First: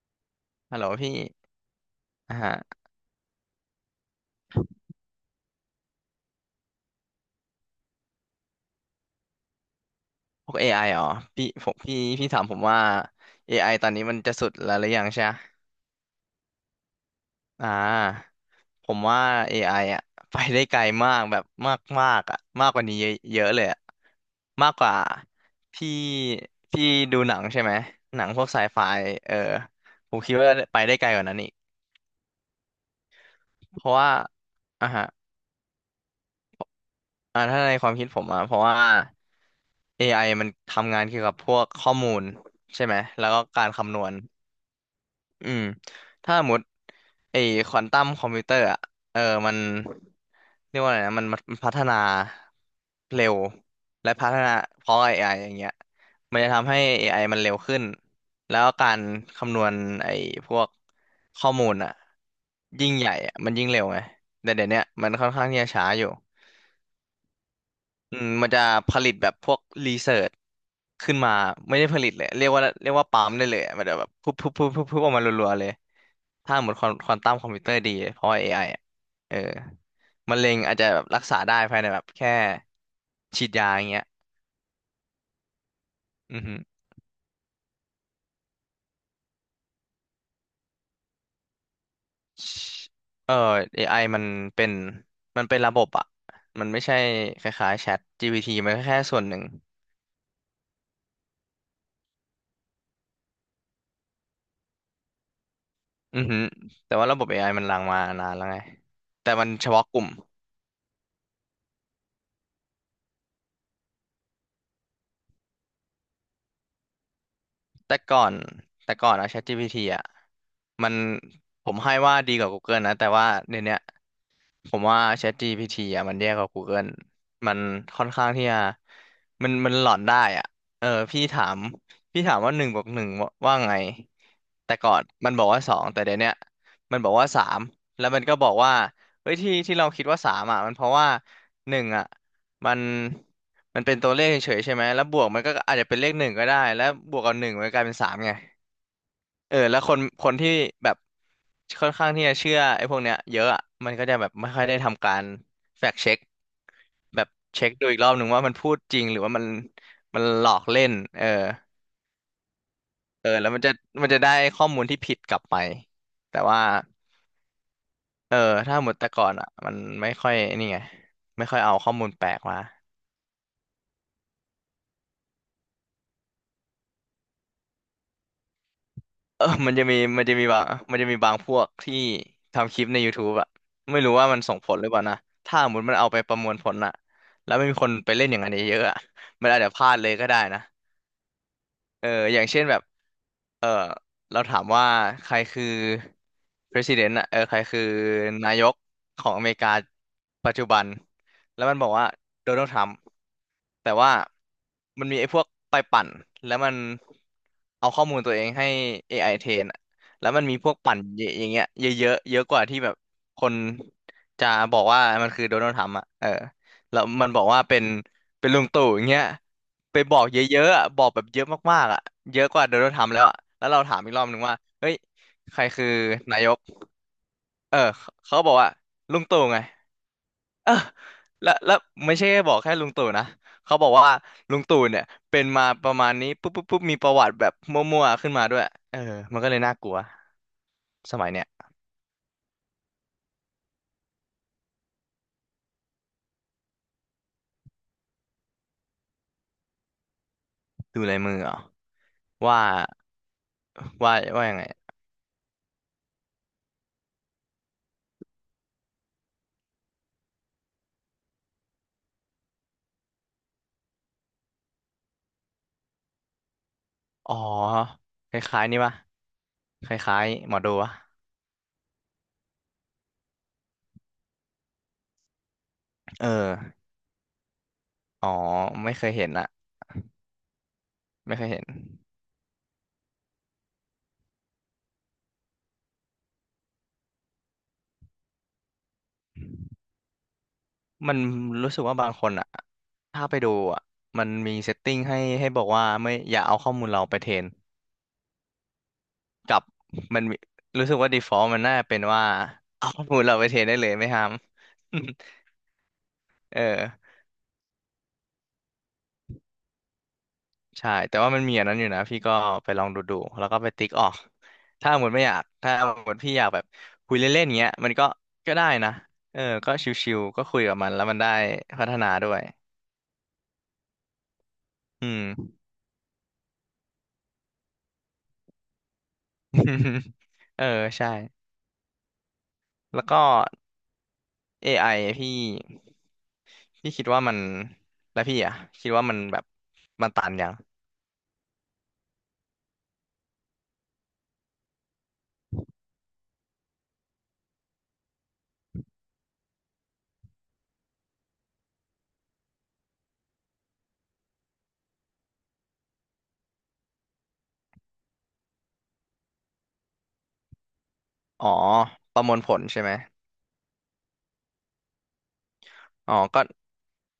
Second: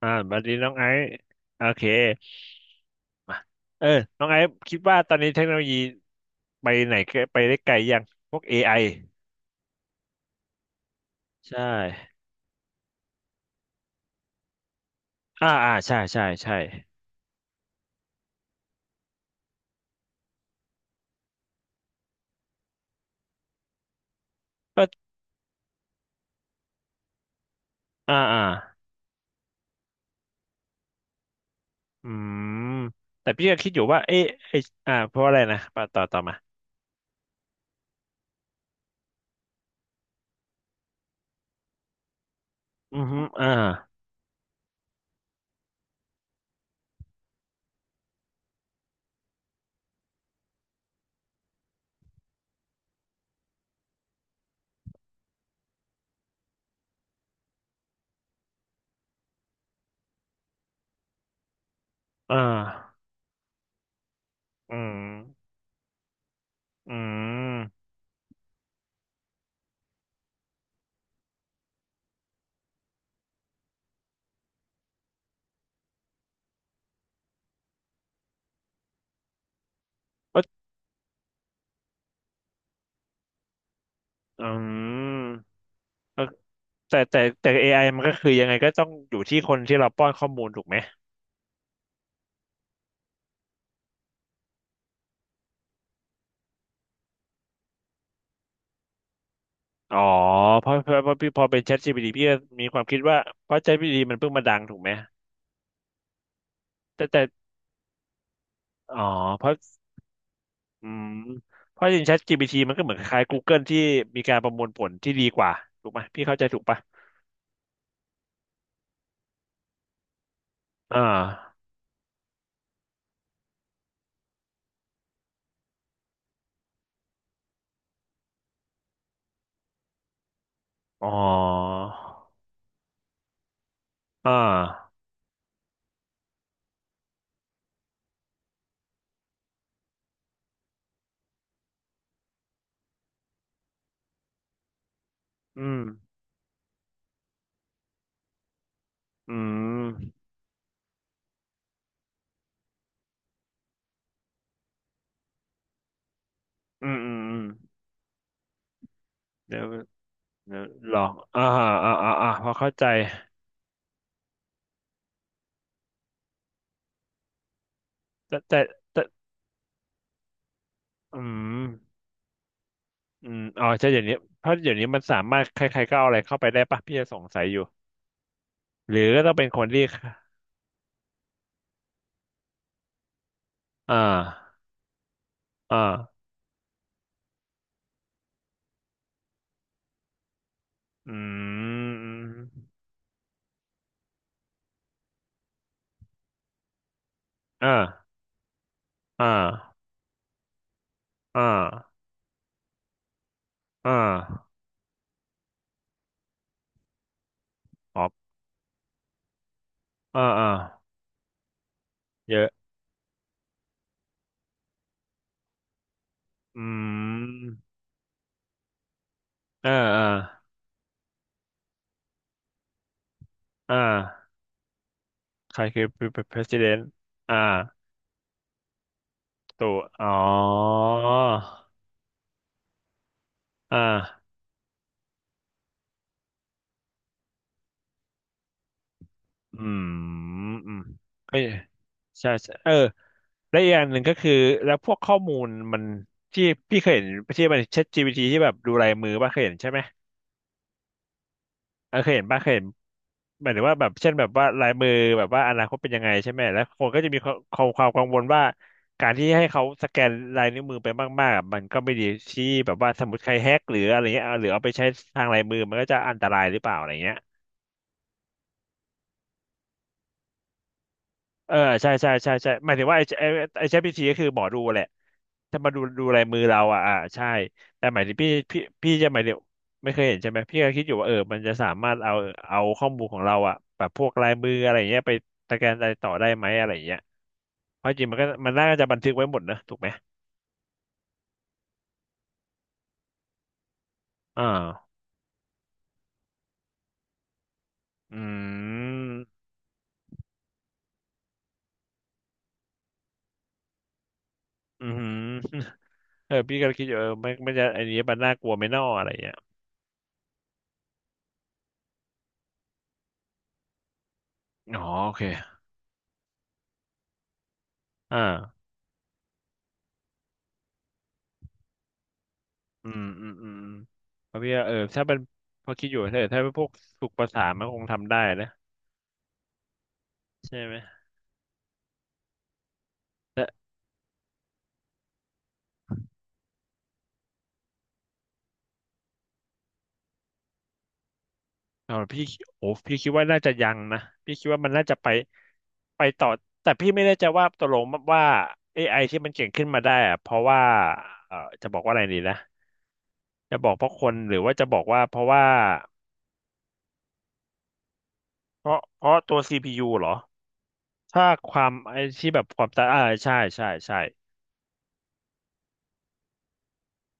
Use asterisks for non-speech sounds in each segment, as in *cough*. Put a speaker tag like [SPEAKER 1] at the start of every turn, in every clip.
[SPEAKER 1] บัดนี้น้อง
[SPEAKER 2] ฮัลโห
[SPEAKER 1] ไอ
[SPEAKER 2] ล
[SPEAKER 1] ซ์
[SPEAKER 2] พี่
[SPEAKER 1] โอเค
[SPEAKER 2] อ่าฮะ
[SPEAKER 1] มาเออน้องไอซ์คิดว่าตอนนี้เทคโนโลยีไปไหนไปได้ไกลยังพวก AI
[SPEAKER 2] พวก a ไออ๋อพี่
[SPEAKER 1] ใช
[SPEAKER 2] ผมพี่
[SPEAKER 1] ่
[SPEAKER 2] พี่ถามผมว่าเอไอตอนนี้มันจะสุดแล้วหรือยังใช่ไหม
[SPEAKER 1] ใช่ใช่ใช่
[SPEAKER 2] อ่าผมว่าเอไออ่ะ *laughs* ไปได้ไกลมากแบบมากมากอ่ะมากกว่านี้เยอะเยอะเลยอ่ะมากก
[SPEAKER 1] ก็
[SPEAKER 2] ว่าที่พี่ดูหนังใช่ไหม
[SPEAKER 1] อ่า
[SPEAKER 2] หนัง
[SPEAKER 1] อ่า
[SPEAKER 2] พวกไซไฟเออผมคิดว่าไปได้ไกลกว่านั้นอีก
[SPEAKER 1] อืมแต่พี่ก็คิดอ
[SPEAKER 2] เพ
[SPEAKER 1] ยู่
[SPEAKER 2] ราะ
[SPEAKER 1] ว่า
[SPEAKER 2] ว่า
[SPEAKER 1] เอ๊ะไอ
[SPEAKER 2] อ่าฮะ
[SPEAKER 1] เพราะอะไรนะปะต่อมา
[SPEAKER 2] อ่าถ้าในความคิดผมอ่ะเพราะว่า a อไอมันทำงานเกี่ยวกับพวกข้อมูลใช่ไหม
[SPEAKER 1] อือฮึ
[SPEAKER 2] แล้วก็การคำนวณ อืมถ้าสมมติไอ้ควอนตัมคอมพิวเตอร์อะเออมันเรียกว่าอะไรนะมันพัฒนาเร็วและพัฒนาเพราะ AI อไออย่างเงี้ยมันจะทำให้ AI มันเร็วขึ้นแล้วการคำนวณไอ้พวกข้อมูลอะ
[SPEAKER 1] อ่
[SPEAKER 2] ยิ่ง
[SPEAKER 1] า
[SPEAKER 2] ใหญ่อะมันยิ่งเร็วไงแต่เดี๋ยว
[SPEAKER 1] อื
[SPEAKER 2] เนี้ยมันค่อนข้าง
[SPEAKER 1] ม
[SPEAKER 2] ที่จะช้าอยู่
[SPEAKER 1] อืม
[SPEAKER 2] อืมมันจะผลิตแบบพวกรีเสิร์ชขึ้นมาไม่ได้ผลิตเลยเรียกว่าปั๊มได้เลยอะมันจะแบบพุบออกมารัวๆเลยถ้าเหมือนควอนตัมคอมพิวเตอร์ดีเพราะว่า AI อะเออมะ
[SPEAKER 1] ก็
[SPEAKER 2] เร็งอาจจะแบบรักษาได้ภายในแบบแค่ฉีดยาอย่างเงี้ย
[SPEAKER 1] อืมเออ
[SPEAKER 2] อือฮึ
[SPEAKER 1] แต่ AI มันก็คือยังไงก็ต้องอยู่ที่คนที่เราป้อนข้อมูลถูกไหม
[SPEAKER 2] เออ AI เป็นมันเป็นระบบอะมันไม่ใช่คล้ายๆแชท GPT มันก็แค่ส่วนหนึ่ง
[SPEAKER 1] อ๋อเพราะพี่พอเป็น ChatGPT พี่ก็มีความคิดว่าเพราะ ChatGPT มันเพิ่งมาดังถูกไหม
[SPEAKER 2] อือฮึแต่
[SPEAKER 1] แต่
[SPEAKER 2] ว่าระ
[SPEAKER 1] แต่
[SPEAKER 2] บบ AI มันลังมานานแล้วไง
[SPEAKER 1] อ๋อ
[SPEAKER 2] แต่
[SPEAKER 1] เพ
[SPEAKER 2] มัน
[SPEAKER 1] ราะ
[SPEAKER 2] เฉพาะกลุ่ม
[SPEAKER 1] อืมเพราะจริง ChatGPT มันก็เหมือนคล้ายๆ Google ที่มีการประมวลผลที่ดีกว่าถูกไหมพี่เข้าใจถูกปะ
[SPEAKER 2] แต่ก่อนแต่ก่อนอะ ChatGPT อะมัน
[SPEAKER 1] อ่า
[SPEAKER 2] ผมให้ว่าดีกว่า Google นะแต่ว่าเดี๋ยวเนี้ย ผมว่า ChatGPT อ่ะมันแย่กว่า Google มันค่อนข้างที่จะมันหลอนได้อ่ะเออ
[SPEAKER 1] อ๋อ
[SPEAKER 2] พี่ถามพี่ถามว่าหนึ่งบวกหนึ่งว่าไง
[SPEAKER 1] อ่
[SPEAKER 2] แต่ก่อ
[SPEAKER 1] า
[SPEAKER 2] นมันบอกว่าสองแต่เดี๋ยวเนี้ยมันบอกว่าสามแล้วมันก็บอกว่าเฮ้ยที่เราคิดว่าสามอ่ะมันเพราะว่าหนึ่งอ่ะมันมันเป็นตัวเลขเฉยๆใช่ไหมแล้วบวกมันก็
[SPEAKER 1] อื
[SPEAKER 2] อาจ
[SPEAKER 1] ม
[SPEAKER 2] จะเป็นเลขหนึ่งก็ได้แล้วบวกกับหนึ่งมันกลายเป็นสามไง
[SPEAKER 1] อื
[SPEAKER 2] เออแล้ว
[SPEAKER 1] ม
[SPEAKER 2] คนที่แบบค่อนข้างที่จะเชื่อไอ้พวกเนี้ยเยอะอะมันก็จะแบบไม่ค่อยได้ทำการแฟกเช็ค
[SPEAKER 1] อืมอืม
[SPEAKER 2] แบบ
[SPEAKER 1] อืม
[SPEAKER 2] เช็คดูอีกรอบหนึ่งว่ามันพูดจริงหรือว่ามัน
[SPEAKER 1] เดี๋ยว
[SPEAKER 2] มันหลอ
[SPEAKER 1] เดี๋ย
[SPEAKER 2] ก
[SPEAKER 1] ว
[SPEAKER 2] เล่น
[SPEAKER 1] ลอง
[SPEAKER 2] เออ
[SPEAKER 1] พอเข้าใจ
[SPEAKER 2] เออแล้วมันจะได้ข้อมูลที่ผิดกลับไปแต่ว่าเออ
[SPEAKER 1] แต่แต่
[SPEAKER 2] ถ้าหมด
[SPEAKER 1] แต่
[SPEAKER 2] แต่ก่อนอ่ะมันไม่ค่อยนี่ไง
[SPEAKER 1] อื
[SPEAKER 2] ไม่
[SPEAKER 1] ม
[SPEAKER 2] ค่อยเอาข้อมูลแปลกมา
[SPEAKER 1] อืมอ๋อใช่เดี๋ยวนี้เพราะเดี๋ยวนี้มันสามารถใครๆก็เอาอะไรเข้าไปได้ปะพี่จะสงสัยอยู่ หรือก็ต้อง
[SPEAKER 2] เอ
[SPEAKER 1] เป็
[SPEAKER 2] อ
[SPEAKER 1] นคน
[SPEAKER 2] มัน
[SPEAKER 1] ที่
[SPEAKER 2] จะมีมันจะมีบางมันจะมีบางพวกที่ทำคลิปใน YouTube อะ
[SPEAKER 1] อ่
[SPEAKER 2] ไม่รู้ว่ามันส่
[SPEAKER 1] า
[SPEAKER 2] งผลหรือเปล่านะ ถ้าสมมติมันเอาไป
[SPEAKER 1] อ่า
[SPEAKER 2] ประมวลผลอะแล้วไม่มีคนไปเล่นอย่างนั้นเยอะๆอะมันอาจจะพลาดเลยก็ได้นะ
[SPEAKER 1] อื
[SPEAKER 2] เอออย่างเช่น
[SPEAKER 1] ม
[SPEAKER 2] แบบเออเราถามว่าใครคือ president อะเออใคร
[SPEAKER 1] อ่า
[SPEAKER 2] คือนายกข
[SPEAKER 1] อ่า
[SPEAKER 2] องอเมริกาปัจจุบัน
[SPEAKER 1] อ่
[SPEAKER 2] แล้วมันบอก
[SPEAKER 1] า
[SPEAKER 2] ว่าโดนัลด์ทรัมป์แต่
[SPEAKER 1] อ่า
[SPEAKER 2] ว่ามันมีไอ้พวกไปปั่น แล้วมันเอา
[SPEAKER 1] อ
[SPEAKER 2] ข้อ
[SPEAKER 1] อก
[SPEAKER 2] มูลตัวเองให้ AI เทรนอะ
[SPEAKER 1] อ่า
[SPEAKER 2] แล้วมัน
[SPEAKER 1] อ่า
[SPEAKER 2] มีพวกปั่นเยอย่างเงี้ยเยอะๆ
[SPEAKER 1] เย
[SPEAKER 2] เยอะ
[SPEAKER 1] อะ
[SPEAKER 2] กว่าที่แบบคนจะบอกว่ามันคือโดนัลด์ทรัมป์อะ
[SPEAKER 1] อื
[SPEAKER 2] แล้วมันบอก
[SPEAKER 1] ม
[SPEAKER 2] ว่าเป็นลุงตู่อย่างเงี้ย
[SPEAKER 1] อ่า
[SPEAKER 2] ไป
[SPEAKER 1] อ่า
[SPEAKER 2] บอกเยอะๆอะบอกแบบเยอะมากๆอ่ะเยอะกว่าโดนัลด์ทรัมป์แล้วอ่ะแล้ว
[SPEAKER 1] อ่
[SPEAKER 2] เราถามอีกรอบห
[SPEAKER 1] า
[SPEAKER 2] นึ่งว่าเฮ้ย
[SPEAKER 1] ใค
[SPEAKER 2] ใค
[SPEAKER 1] ร
[SPEAKER 2] ร
[SPEAKER 1] คือ
[SPEAKER 2] คือนายก
[SPEAKER 1] president อ่า
[SPEAKER 2] เออเขาบอกว่าลุงตู่ไง
[SPEAKER 1] ตัวอ๋อ
[SPEAKER 2] เออแล้วแล้วไม่ใช่แค่บอกแค่ลุงตู่นะเขา
[SPEAKER 1] อ่
[SPEAKER 2] บอกว่า
[SPEAKER 1] า
[SPEAKER 2] ลุงตู่เนี่ยเป็นมาประมาณนี้ปุ๊บปุ๊บปุ๊บมีประวัติแบบมั่วๆขึ้นมาด้วย เออมันก็เล
[SPEAKER 1] อื
[SPEAKER 2] ยน่า
[SPEAKER 1] ม
[SPEAKER 2] กลัว
[SPEAKER 1] อืม
[SPEAKER 2] สมัย
[SPEAKER 1] เอ้
[SPEAKER 2] เนี้
[SPEAKER 1] ย
[SPEAKER 2] ย
[SPEAKER 1] ใช่ใช่เออและอีกอย่างหนึ่งก็คือแล้วพวกข้อมูลมันที่พี่เคยเห็นที่มัน ChatGPT ที่แบบดูลายมือป่ะเคยเห็นใช่ไหม
[SPEAKER 2] ดูลายมือเหรอ
[SPEAKER 1] เออเคยเห็นป่ะเคย
[SPEAKER 2] ว่า
[SPEAKER 1] เห็นหมายถึงว่าแบบเช่
[SPEAKER 2] ว่า
[SPEAKER 1] นแบบว่า
[SPEAKER 2] ว่ายังไง
[SPEAKER 1] ลายมือแบบว่าอนาคตเป็นยังไงใช่ไหมแล้วคนก็จะมีความความกังวลว่าการที่ให้เขาสแกนลายนิ้วมือไปมากๆอะมันก็ไม่ดีที่แบบว่าสมมติใครแฮกหรืออะไรเงี้ยเอาหรือเอาไปใช้ทางลายมือมันก็จะอันตรายหรือเปล่าอะไรเงี้ย
[SPEAKER 2] อ๋อคล้ายๆนี่ปะคล้ายๆหมอดูวะ
[SPEAKER 1] เออใช่ใช่ใช่ใช่หมายถึงว่าไอ้ ChatGPT ก็คือหมอดูแหละจะมาดูลาย
[SPEAKER 2] เออ
[SPEAKER 1] มือเราอ่ะใช่แต่หมายถึง
[SPEAKER 2] อ๋
[SPEAKER 1] พี่
[SPEAKER 2] อ
[SPEAKER 1] พี่พี่
[SPEAKER 2] ไม่เค
[SPEAKER 1] จะ
[SPEAKER 2] ย
[SPEAKER 1] หมาย
[SPEAKER 2] เห็
[SPEAKER 1] ถึ
[SPEAKER 2] น
[SPEAKER 1] ง
[SPEAKER 2] อะ
[SPEAKER 1] ไม่เคยเห็นใช่ไหมพี่ก็คิดอยู่ว่าเออ
[SPEAKER 2] ไม่
[SPEAKER 1] มัน
[SPEAKER 2] เคย
[SPEAKER 1] จะ
[SPEAKER 2] เห็น
[SPEAKER 1] สามารถเอาเอาข้อมูลของเราอ่ะแบบพวกลายมืออะไรอย่างเงี้ยไปสแกนอะไรต่อได้ไหมอะไรอย่างเงี้ยเพราะจริงมันก็มันน่าจะบันทึกไว้หมดนะถูกไหม
[SPEAKER 2] มันรู้สึกว่าบางคนอ่ะถ้าไปดูอ่ะมัน
[SPEAKER 1] อ
[SPEAKER 2] มีเซต
[SPEAKER 1] ่า
[SPEAKER 2] ติ้งให้บอกว่าไม่อย่าเอาข้อมูลเราไปเทรน
[SPEAKER 1] อืม
[SPEAKER 2] กับมันมีรู้สึกว่า default มันน่าเป็นว่า *laughs* เอาข้อมูลเราไปเทรนได้เลยไม่ห้าม
[SPEAKER 1] อืม
[SPEAKER 2] *laughs*
[SPEAKER 1] เออ
[SPEAKER 2] เอ
[SPEAKER 1] พี่
[SPEAKER 2] อ
[SPEAKER 1] ก็คิดอยู่เออไม่ไม่จะไอ้นนี้มันน่ากลัวไหม่น่ออะไรอย่างเงี้ย
[SPEAKER 2] ใช่แต่ว่ามันมีอันนั้นอยู่นะพี่ก็ไปลองดูแล้วก็ไปติ๊กออก
[SPEAKER 1] อ๋อ
[SPEAKER 2] ถ้าหม
[SPEAKER 1] โอ
[SPEAKER 2] ด
[SPEAKER 1] เค
[SPEAKER 2] ไม่อยากถ้าหมดพี่อยากแบบคุยเล่นๆเงี้ยมันก็
[SPEAKER 1] อ่า
[SPEAKER 2] ก็ได้นะก็ชิวๆก็คุยกับมันแล้วมันได้พัฒนาด้วย
[SPEAKER 1] อืมอืมอืมเพราะพี่ว่าเออถ้า
[SPEAKER 2] อื
[SPEAKER 1] เป็น
[SPEAKER 2] ม
[SPEAKER 1] พอคิดอยู่ถ้าเป็นพวกฝึกภาษามันคงทำได้นะ
[SPEAKER 2] *laughs*
[SPEAKER 1] ใช่
[SPEAKER 2] เออ
[SPEAKER 1] ไหม
[SPEAKER 2] ใช่แล้วก็
[SPEAKER 1] แต่
[SPEAKER 2] AI พี่พี่คิดว่ามันแล้วพี่อ่ะคิดว่ามันแบบมันตันยัง
[SPEAKER 1] เอาพี่โอ้พี่คิดว่าน่าจะยังนะพี่คิดว่ามันน่าจะไปไปต่อแต่พี่ไม่แน่ใจว่าตกลงว่าเอไ i ที่มันเก่งขึ้นมาได้อะเพราะว่าเออจะบอกว่าอะไรดีนะจะบอกเพราะคนหรือว่าจะบอกว่าเพราะว่าเพราะตัวซี p ูเหรอถ้า
[SPEAKER 2] อ๋อ
[SPEAKER 1] ความไอ้
[SPEAKER 2] ประม
[SPEAKER 1] ที่
[SPEAKER 2] วล
[SPEAKER 1] แบบ
[SPEAKER 2] ผ
[SPEAKER 1] ค
[SPEAKER 2] ล
[SPEAKER 1] วาม
[SPEAKER 2] ใช่
[SPEAKER 1] ตา
[SPEAKER 2] ไหม
[SPEAKER 1] ใช่ใช่ใช่
[SPEAKER 2] อ๋อก็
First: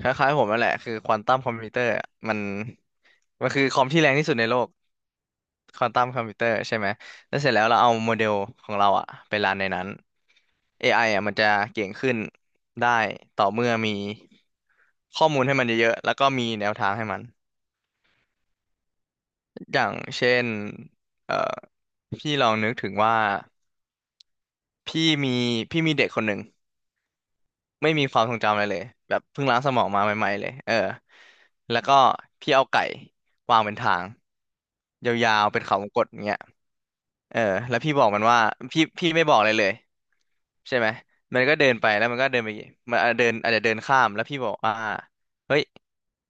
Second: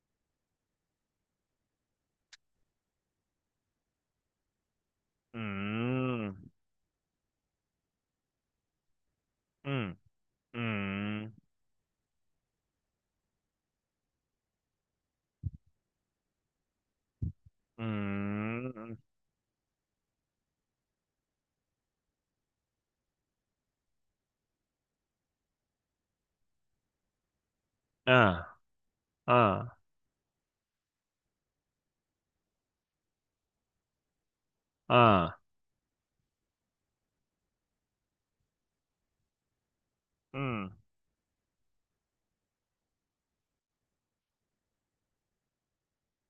[SPEAKER 2] คล้ายๆผมนั่นแหละคือควอนตัมคอมพิวเตอร์มันมันคือคอมที่แรงที่สุดในโลก
[SPEAKER 1] อื
[SPEAKER 2] ควอนตัมคอมพิวเตอร์
[SPEAKER 1] ม
[SPEAKER 2] ใช่ไหมแล้วเสร็จแล้วเราเอาโมเดลของเราอ่ะไปรันใน
[SPEAKER 1] อื
[SPEAKER 2] นั้
[SPEAKER 1] ม
[SPEAKER 2] น
[SPEAKER 1] อื
[SPEAKER 2] AI อไอ
[SPEAKER 1] ม
[SPEAKER 2] อะมันจะเก่งขึ้นได้ต่อเมื่อมีข้อมูลให้มันเยอะๆแล้วก็มีแนวทางให้มัน
[SPEAKER 1] อืม
[SPEAKER 2] อย่างเช่นเอ่อพี่ลองนึกถึงว่าพี่มีพี่มีเด็กคนหนึ่งไม่มี
[SPEAKER 1] อ่
[SPEAKER 2] ความทรงจำอะไร
[SPEAKER 1] า
[SPEAKER 2] เลยแบบ
[SPEAKER 1] อ่
[SPEAKER 2] เพิ่งล้างสมอ
[SPEAKER 1] า
[SPEAKER 2] งมาใหม่ๆเลยเออแล้วก็พี่เอาไก่วางเป็นทาง
[SPEAKER 1] อ่
[SPEAKER 2] ยาว
[SPEAKER 1] า
[SPEAKER 2] ๆเป็นเขาวงกตอย่างเงี้ยเออแล้วพี่บอกมันว่าพี่ไม่บอกอะไรเลย
[SPEAKER 1] อืม
[SPEAKER 2] ใช่ไหมมันก็เดินไปแล้วมันก็เดินไปมันอาจจะเดินอาจจะเดินข้ามแล้วพี่บอกว่าเฮ้ย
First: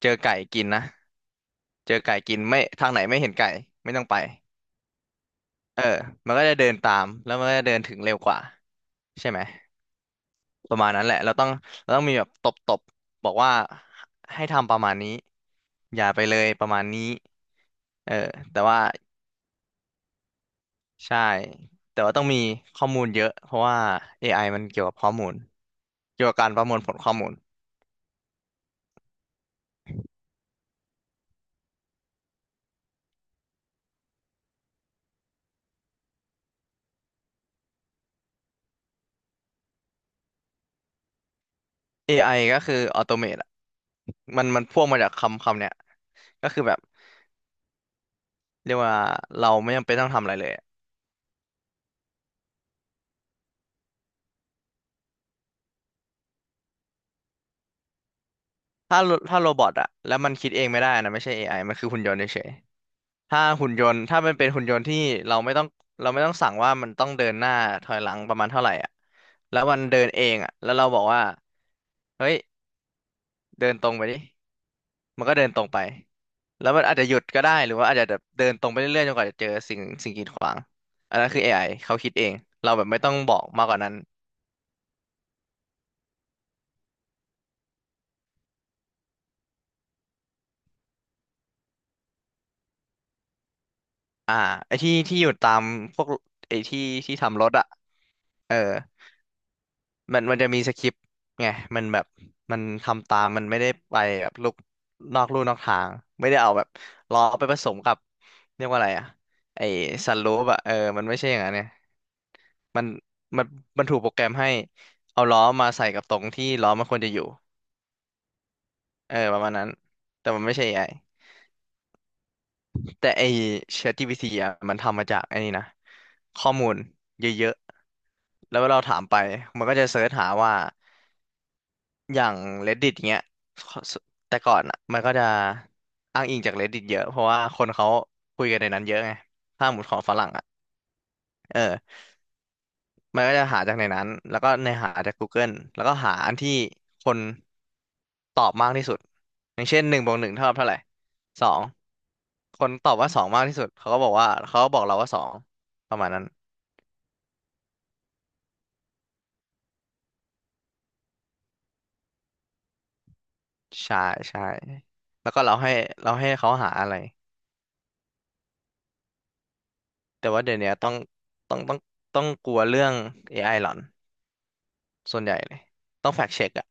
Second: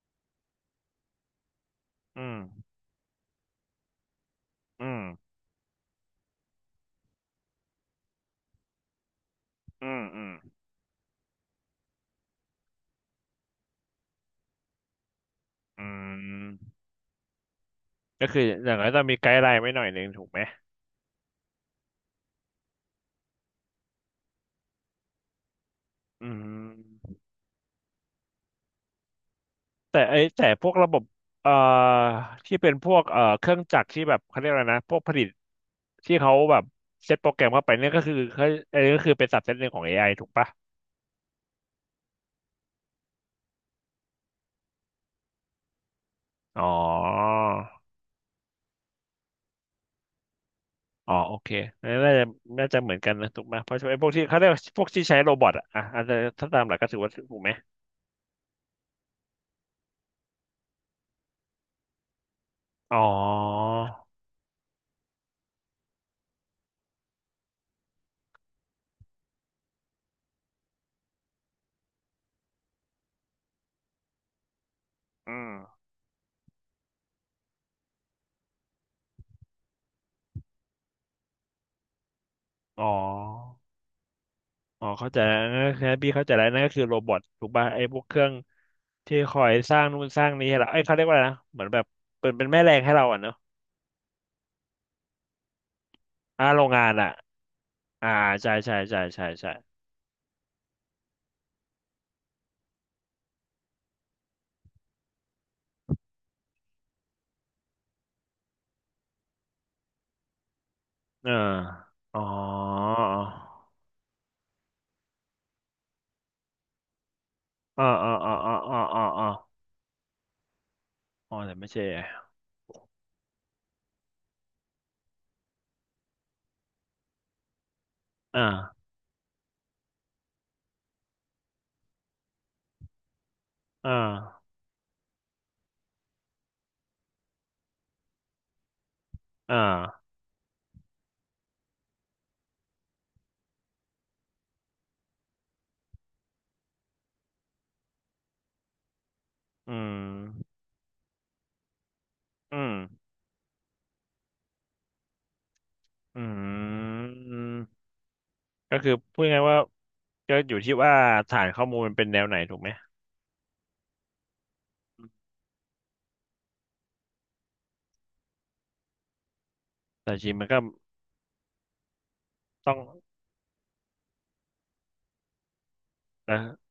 [SPEAKER 2] เจอไก่กินนะเจอไก่
[SPEAKER 1] อืม
[SPEAKER 2] กินไม่ทางไหนไม่เห็นไก่ไม่ต้องไป
[SPEAKER 1] อืม
[SPEAKER 2] เออมันก็จะเดินตามแล้วมันก็จะเดินถึงเร็วกว่าใช่ไหม
[SPEAKER 1] อืมอืม
[SPEAKER 2] ประมาณนั้นแหละเราต้องเราต้องมีแบบตบตบบอกว่าให้ทำประมาณนี้
[SPEAKER 1] อื
[SPEAKER 2] อย่าไปเลยประมา
[SPEAKER 1] ม
[SPEAKER 2] ณนี้เออ
[SPEAKER 1] ก็คือ
[SPEAKER 2] แต่
[SPEAKER 1] อย่าง
[SPEAKER 2] ว่า
[SPEAKER 1] ไรต้องมีไกด์ไลน์ไว้หน่อยหนึ่งถูกไหม
[SPEAKER 2] ใช่แต่ว่าต้องมีข้อมูลเยอะ เพราะว่า AI มันเกี่ยวกับข้อมูลเกี่ย
[SPEAKER 1] อื
[SPEAKER 2] วกับการประมวลผลข้อ
[SPEAKER 1] ม
[SPEAKER 2] มูล
[SPEAKER 1] แต่ไอ้แต่พวกระบบเอ่อที่เป็นพวกเครื่องจักรที่แบบเขาเรียกอะไรนะพวกผลิตที่เขาแบบเซตโปรแกรมเข้าไปเนี่ยก็คือเขาไอ้ก็คือเป็นสับเซตหนึ่งของเอไอถูกปะ
[SPEAKER 2] AI ก็คือออโตเมตอะมันพ่วงมาจากคำคำเนี้ยก็คื
[SPEAKER 1] อ๋
[SPEAKER 2] อ
[SPEAKER 1] อ
[SPEAKER 2] แบบเรียกว่าเราไม่จำเป็นต้องทำอะไรเลย
[SPEAKER 1] อ๋อโอเคอันนี้น่าจะน่าจะเหมือนกันนะถูกไหมเพราะไอ้พวกที่เขาเรียกว่าพวกที่ใช้โรบอทอะอ่ะอาจจะถ้าตามหลักก็ถือว่าถูกไหม
[SPEAKER 2] ถ้าถ้าโรบอทอะแล้วมันคิดเองไม่ได้นะไม่ใช่ AI มันคือหุ่นยนต์เฉย
[SPEAKER 1] อ๋อ
[SPEAKER 2] ถ้าหุ่นยนต์ถ้ามันเป็นหุ่นยนต์ที่เราไม่ต้องเราไม่ต้องสั่งว่ามันต้องเดินหน้าถอยหลังประมาณเท่าไหร่อ่ะแล้วมันเดินเองอ่ะแล้วเราบอกว่าเฮ้ยเดินตรงไปดิมันก็
[SPEAKER 1] อื
[SPEAKER 2] เดิ
[SPEAKER 1] ม
[SPEAKER 2] นตรงไปแล้วมันอาจจะหยุดก็ได้หรือว่าอาจจะแบบเดินตรงไปเรื่อยๆจนกว่าจะเจอสิ่งกีดขวางอันนั้นคือ a อไอเขาคิดเองเรา
[SPEAKER 1] อ๋
[SPEAKER 2] แบบไม่ต้องบอก
[SPEAKER 1] อ
[SPEAKER 2] มากกว่านั้น
[SPEAKER 1] อ๋อเข้าใจแล้วนั่นก็คือพี่เข้าใจแล้วนั่นก็คือโรบอทถูกป่ะไอ้พวกเครื่องที่คอยสร้างนู่นสร้างนี้ให้เราไอ้ยเขาเรียกว่าอะไรนะเหมือนแบบเป็นเป็นแม่แรงให้เราอ่ะเนอะ
[SPEAKER 2] อ่าไอ้ที่อยู่ตามพวกไอ้
[SPEAKER 1] โรง
[SPEAKER 2] ที่
[SPEAKER 1] งานอ่ะ
[SPEAKER 2] ที่ทำรถอ่ะ
[SPEAKER 1] อ่าใช่
[SPEAKER 2] เออ
[SPEAKER 1] ใช่ใช่ใช่ใช่
[SPEAKER 2] มันมันจะมีสคริปต์ไงมันแบบมันทำตามมันไม่ได้ไปแบบลุกนอกลู่นอกทางไม่ได้เอาแบบล้อไปผสมกับเรียกว่าอะไรอะไอสันลูปอะเออมันไม่ใช่
[SPEAKER 1] เออ
[SPEAKER 2] อย่างนั้นเนี่ย
[SPEAKER 1] อ๋อ
[SPEAKER 2] มันมันมันถูกโปรแกรมให้เอาล้อมาใส่กับตรงที่ล้อมันควรจะอยู่
[SPEAKER 1] อ๋ออ๋ออ๋ออ๋ออ๋อ
[SPEAKER 2] เออ
[SPEAKER 1] อ๋อ
[SPEAKER 2] ประมาณนั้นแต่มันไม่ใช่เอไ i
[SPEAKER 1] อ๋อแต่ไม่ใช่
[SPEAKER 2] แต่ไอ ChatGPT อะมันทำมาจากไอ้นี่นะข้อมูลเยอะๆแล้วเวลา
[SPEAKER 1] อ่า
[SPEAKER 2] เราถามไปมันก็จะเสิร์ชหาว่า อย่าง Reddit อย่างเงี้ย
[SPEAKER 1] อ่
[SPEAKER 2] แต่
[SPEAKER 1] า
[SPEAKER 2] ก่อนอ่ะมันก็จะอ้างอิงจาก Reddit เยอะเพราะว่าคนเขาคุยกันในนั้นเยอะไง
[SPEAKER 1] อ่
[SPEAKER 2] ถ้าหมุดของ
[SPEAKER 1] า
[SPEAKER 2] ฝรั่งอ่ะเออมันก็จะหาจากในนั้นแล้วก็ในหาจาก Google แล้วก็หาอันที่คนตอบมากที่สุดอย่าง
[SPEAKER 1] อื
[SPEAKER 2] เช่นหนึ่งบวกหนึ่งเท่ากับ
[SPEAKER 1] ม
[SPEAKER 2] เท่าไหร่สอง
[SPEAKER 1] อื
[SPEAKER 2] คน
[SPEAKER 1] ม
[SPEAKER 2] ตอบว่าสองมากที่สุดเขาก็บอกว่าเขาก็บอกเราว่าสองประมาณ
[SPEAKER 1] อื
[SPEAKER 2] นั้น
[SPEAKER 1] มก็คือพูดง่ายๆว่าก็อยู่ที่ว่าฐานข้อมูลมันเป็นแนวไหนถูกไหม
[SPEAKER 2] ใช่ใช่แล้วก็เราให้เราให้เขาหาอะไร
[SPEAKER 1] แต่จ
[SPEAKER 2] แต่
[SPEAKER 1] ริง
[SPEAKER 2] ว่า
[SPEAKER 1] มัน
[SPEAKER 2] เดี๋ย
[SPEAKER 1] ก็
[SPEAKER 2] วเนี้ยต้องต้องต้องต้องกลัว
[SPEAKER 1] ต้อง
[SPEAKER 2] เรื่อง AI หลอนส่วนใหญ่เลยต้องแฟกเช็คอะ
[SPEAKER 1] นะ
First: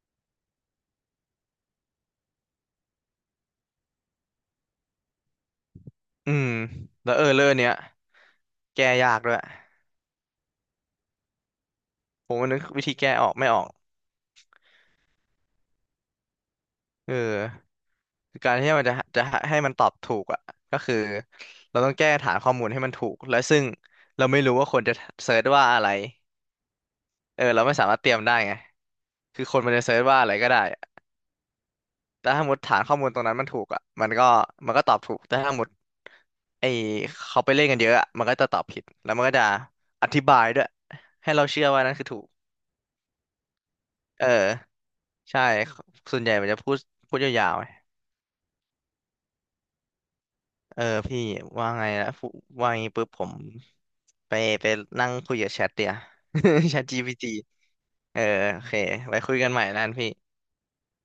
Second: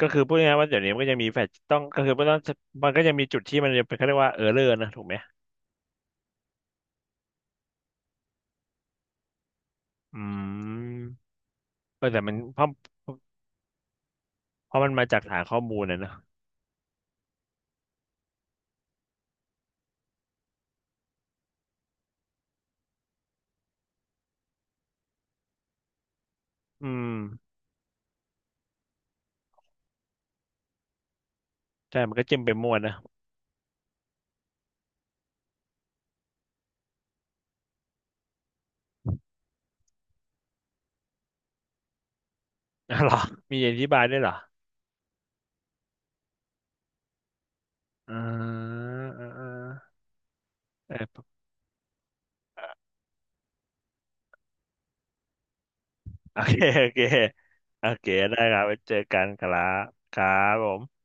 [SPEAKER 1] ก็คือพูดง่ายๆว่าเดี๋ยวนี้มันก็จะมีแฟลชต้องก็คือมันต้องมันก็จะมีจุดที่มันจะเป็นเขาเรียกว่าเออร์เรอร์นะถูกไหม
[SPEAKER 2] อืมแล้วเออเรื่องเนี้ยแก้ยากด้วย
[SPEAKER 1] อืมเออแต่
[SPEAKER 2] ผ
[SPEAKER 1] มัน
[SPEAKER 2] มว่า
[SPEAKER 1] เพ
[SPEAKER 2] นึก
[SPEAKER 1] ราะ
[SPEAKER 2] วิธีแก้ออกไม่ออก
[SPEAKER 1] เพราะมันมาจากฐานข้อมูลนะเนอะ
[SPEAKER 2] เออคือการที่มันจะให้มันตอบถูกอะก็คือเราต้องแก้ฐานข้อมูลให้มันถูกและซึ่งเราไม่รู้ว่าคนจะเซิร์ชว่าอะไร
[SPEAKER 1] อืม
[SPEAKER 2] เออเราไม่สามารถเตรียมได้ไงคือคนมันจะเซิร์ชว่าอะไรก็ได้
[SPEAKER 1] ใช่มันก็
[SPEAKER 2] แต่
[SPEAKER 1] จิ้ม
[SPEAKER 2] ถ้า
[SPEAKER 1] ไป
[SPEAKER 2] หมด
[SPEAKER 1] มั่ว
[SPEAKER 2] ฐาน
[SPEAKER 1] นะ
[SPEAKER 2] ข้อมูลตรงนั้นมันถูกอ่ะมันก็ตอบถูกแต่ถ้าหมดไอเขาไปเล่นกันเยอะอะมันก็จะตอบผิดแล้วมันก็จะอธิบายด้วยให้เราเชื่อว่านั่นคือถูก
[SPEAKER 1] *laughs* อ๋อเหรอมีอธิบายด้วย
[SPEAKER 2] เอ
[SPEAKER 1] เหรอ
[SPEAKER 2] อใช่ส่วนใหญ่มันจะพูดพูดยาวๆไง
[SPEAKER 1] อ่าอ่าอ่า
[SPEAKER 2] เออพี่
[SPEAKER 1] เออ
[SPEAKER 2] ว่าไงนะพูว่างี้ปุ๊บผมไปไปนั่งคุยกับแชทเดียว
[SPEAKER 1] โอเค
[SPEAKER 2] *laughs* แชท
[SPEAKER 1] โอเค
[SPEAKER 2] GPT
[SPEAKER 1] โอเค
[SPEAKER 2] เออ
[SPEAKER 1] ได้ค
[SPEAKER 2] โอ
[SPEAKER 1] รับ
[SPEAKER 2] เค
[SPEAKER 1] ไว้เจอ
[SPEAKER 2] ไว้
[SPEAKER 1] กัน
[SPEAKER 2] คุย
[SPEAKER 1] ค
[SPEAKER 2] กัน
[SPEAKER 1] รั
[SPEAKER 2] ใหม่แล้ว
[SPEAKER 1] บ
[SPEAKER 2] กันพี่
[SPEAKER 1] ครับผม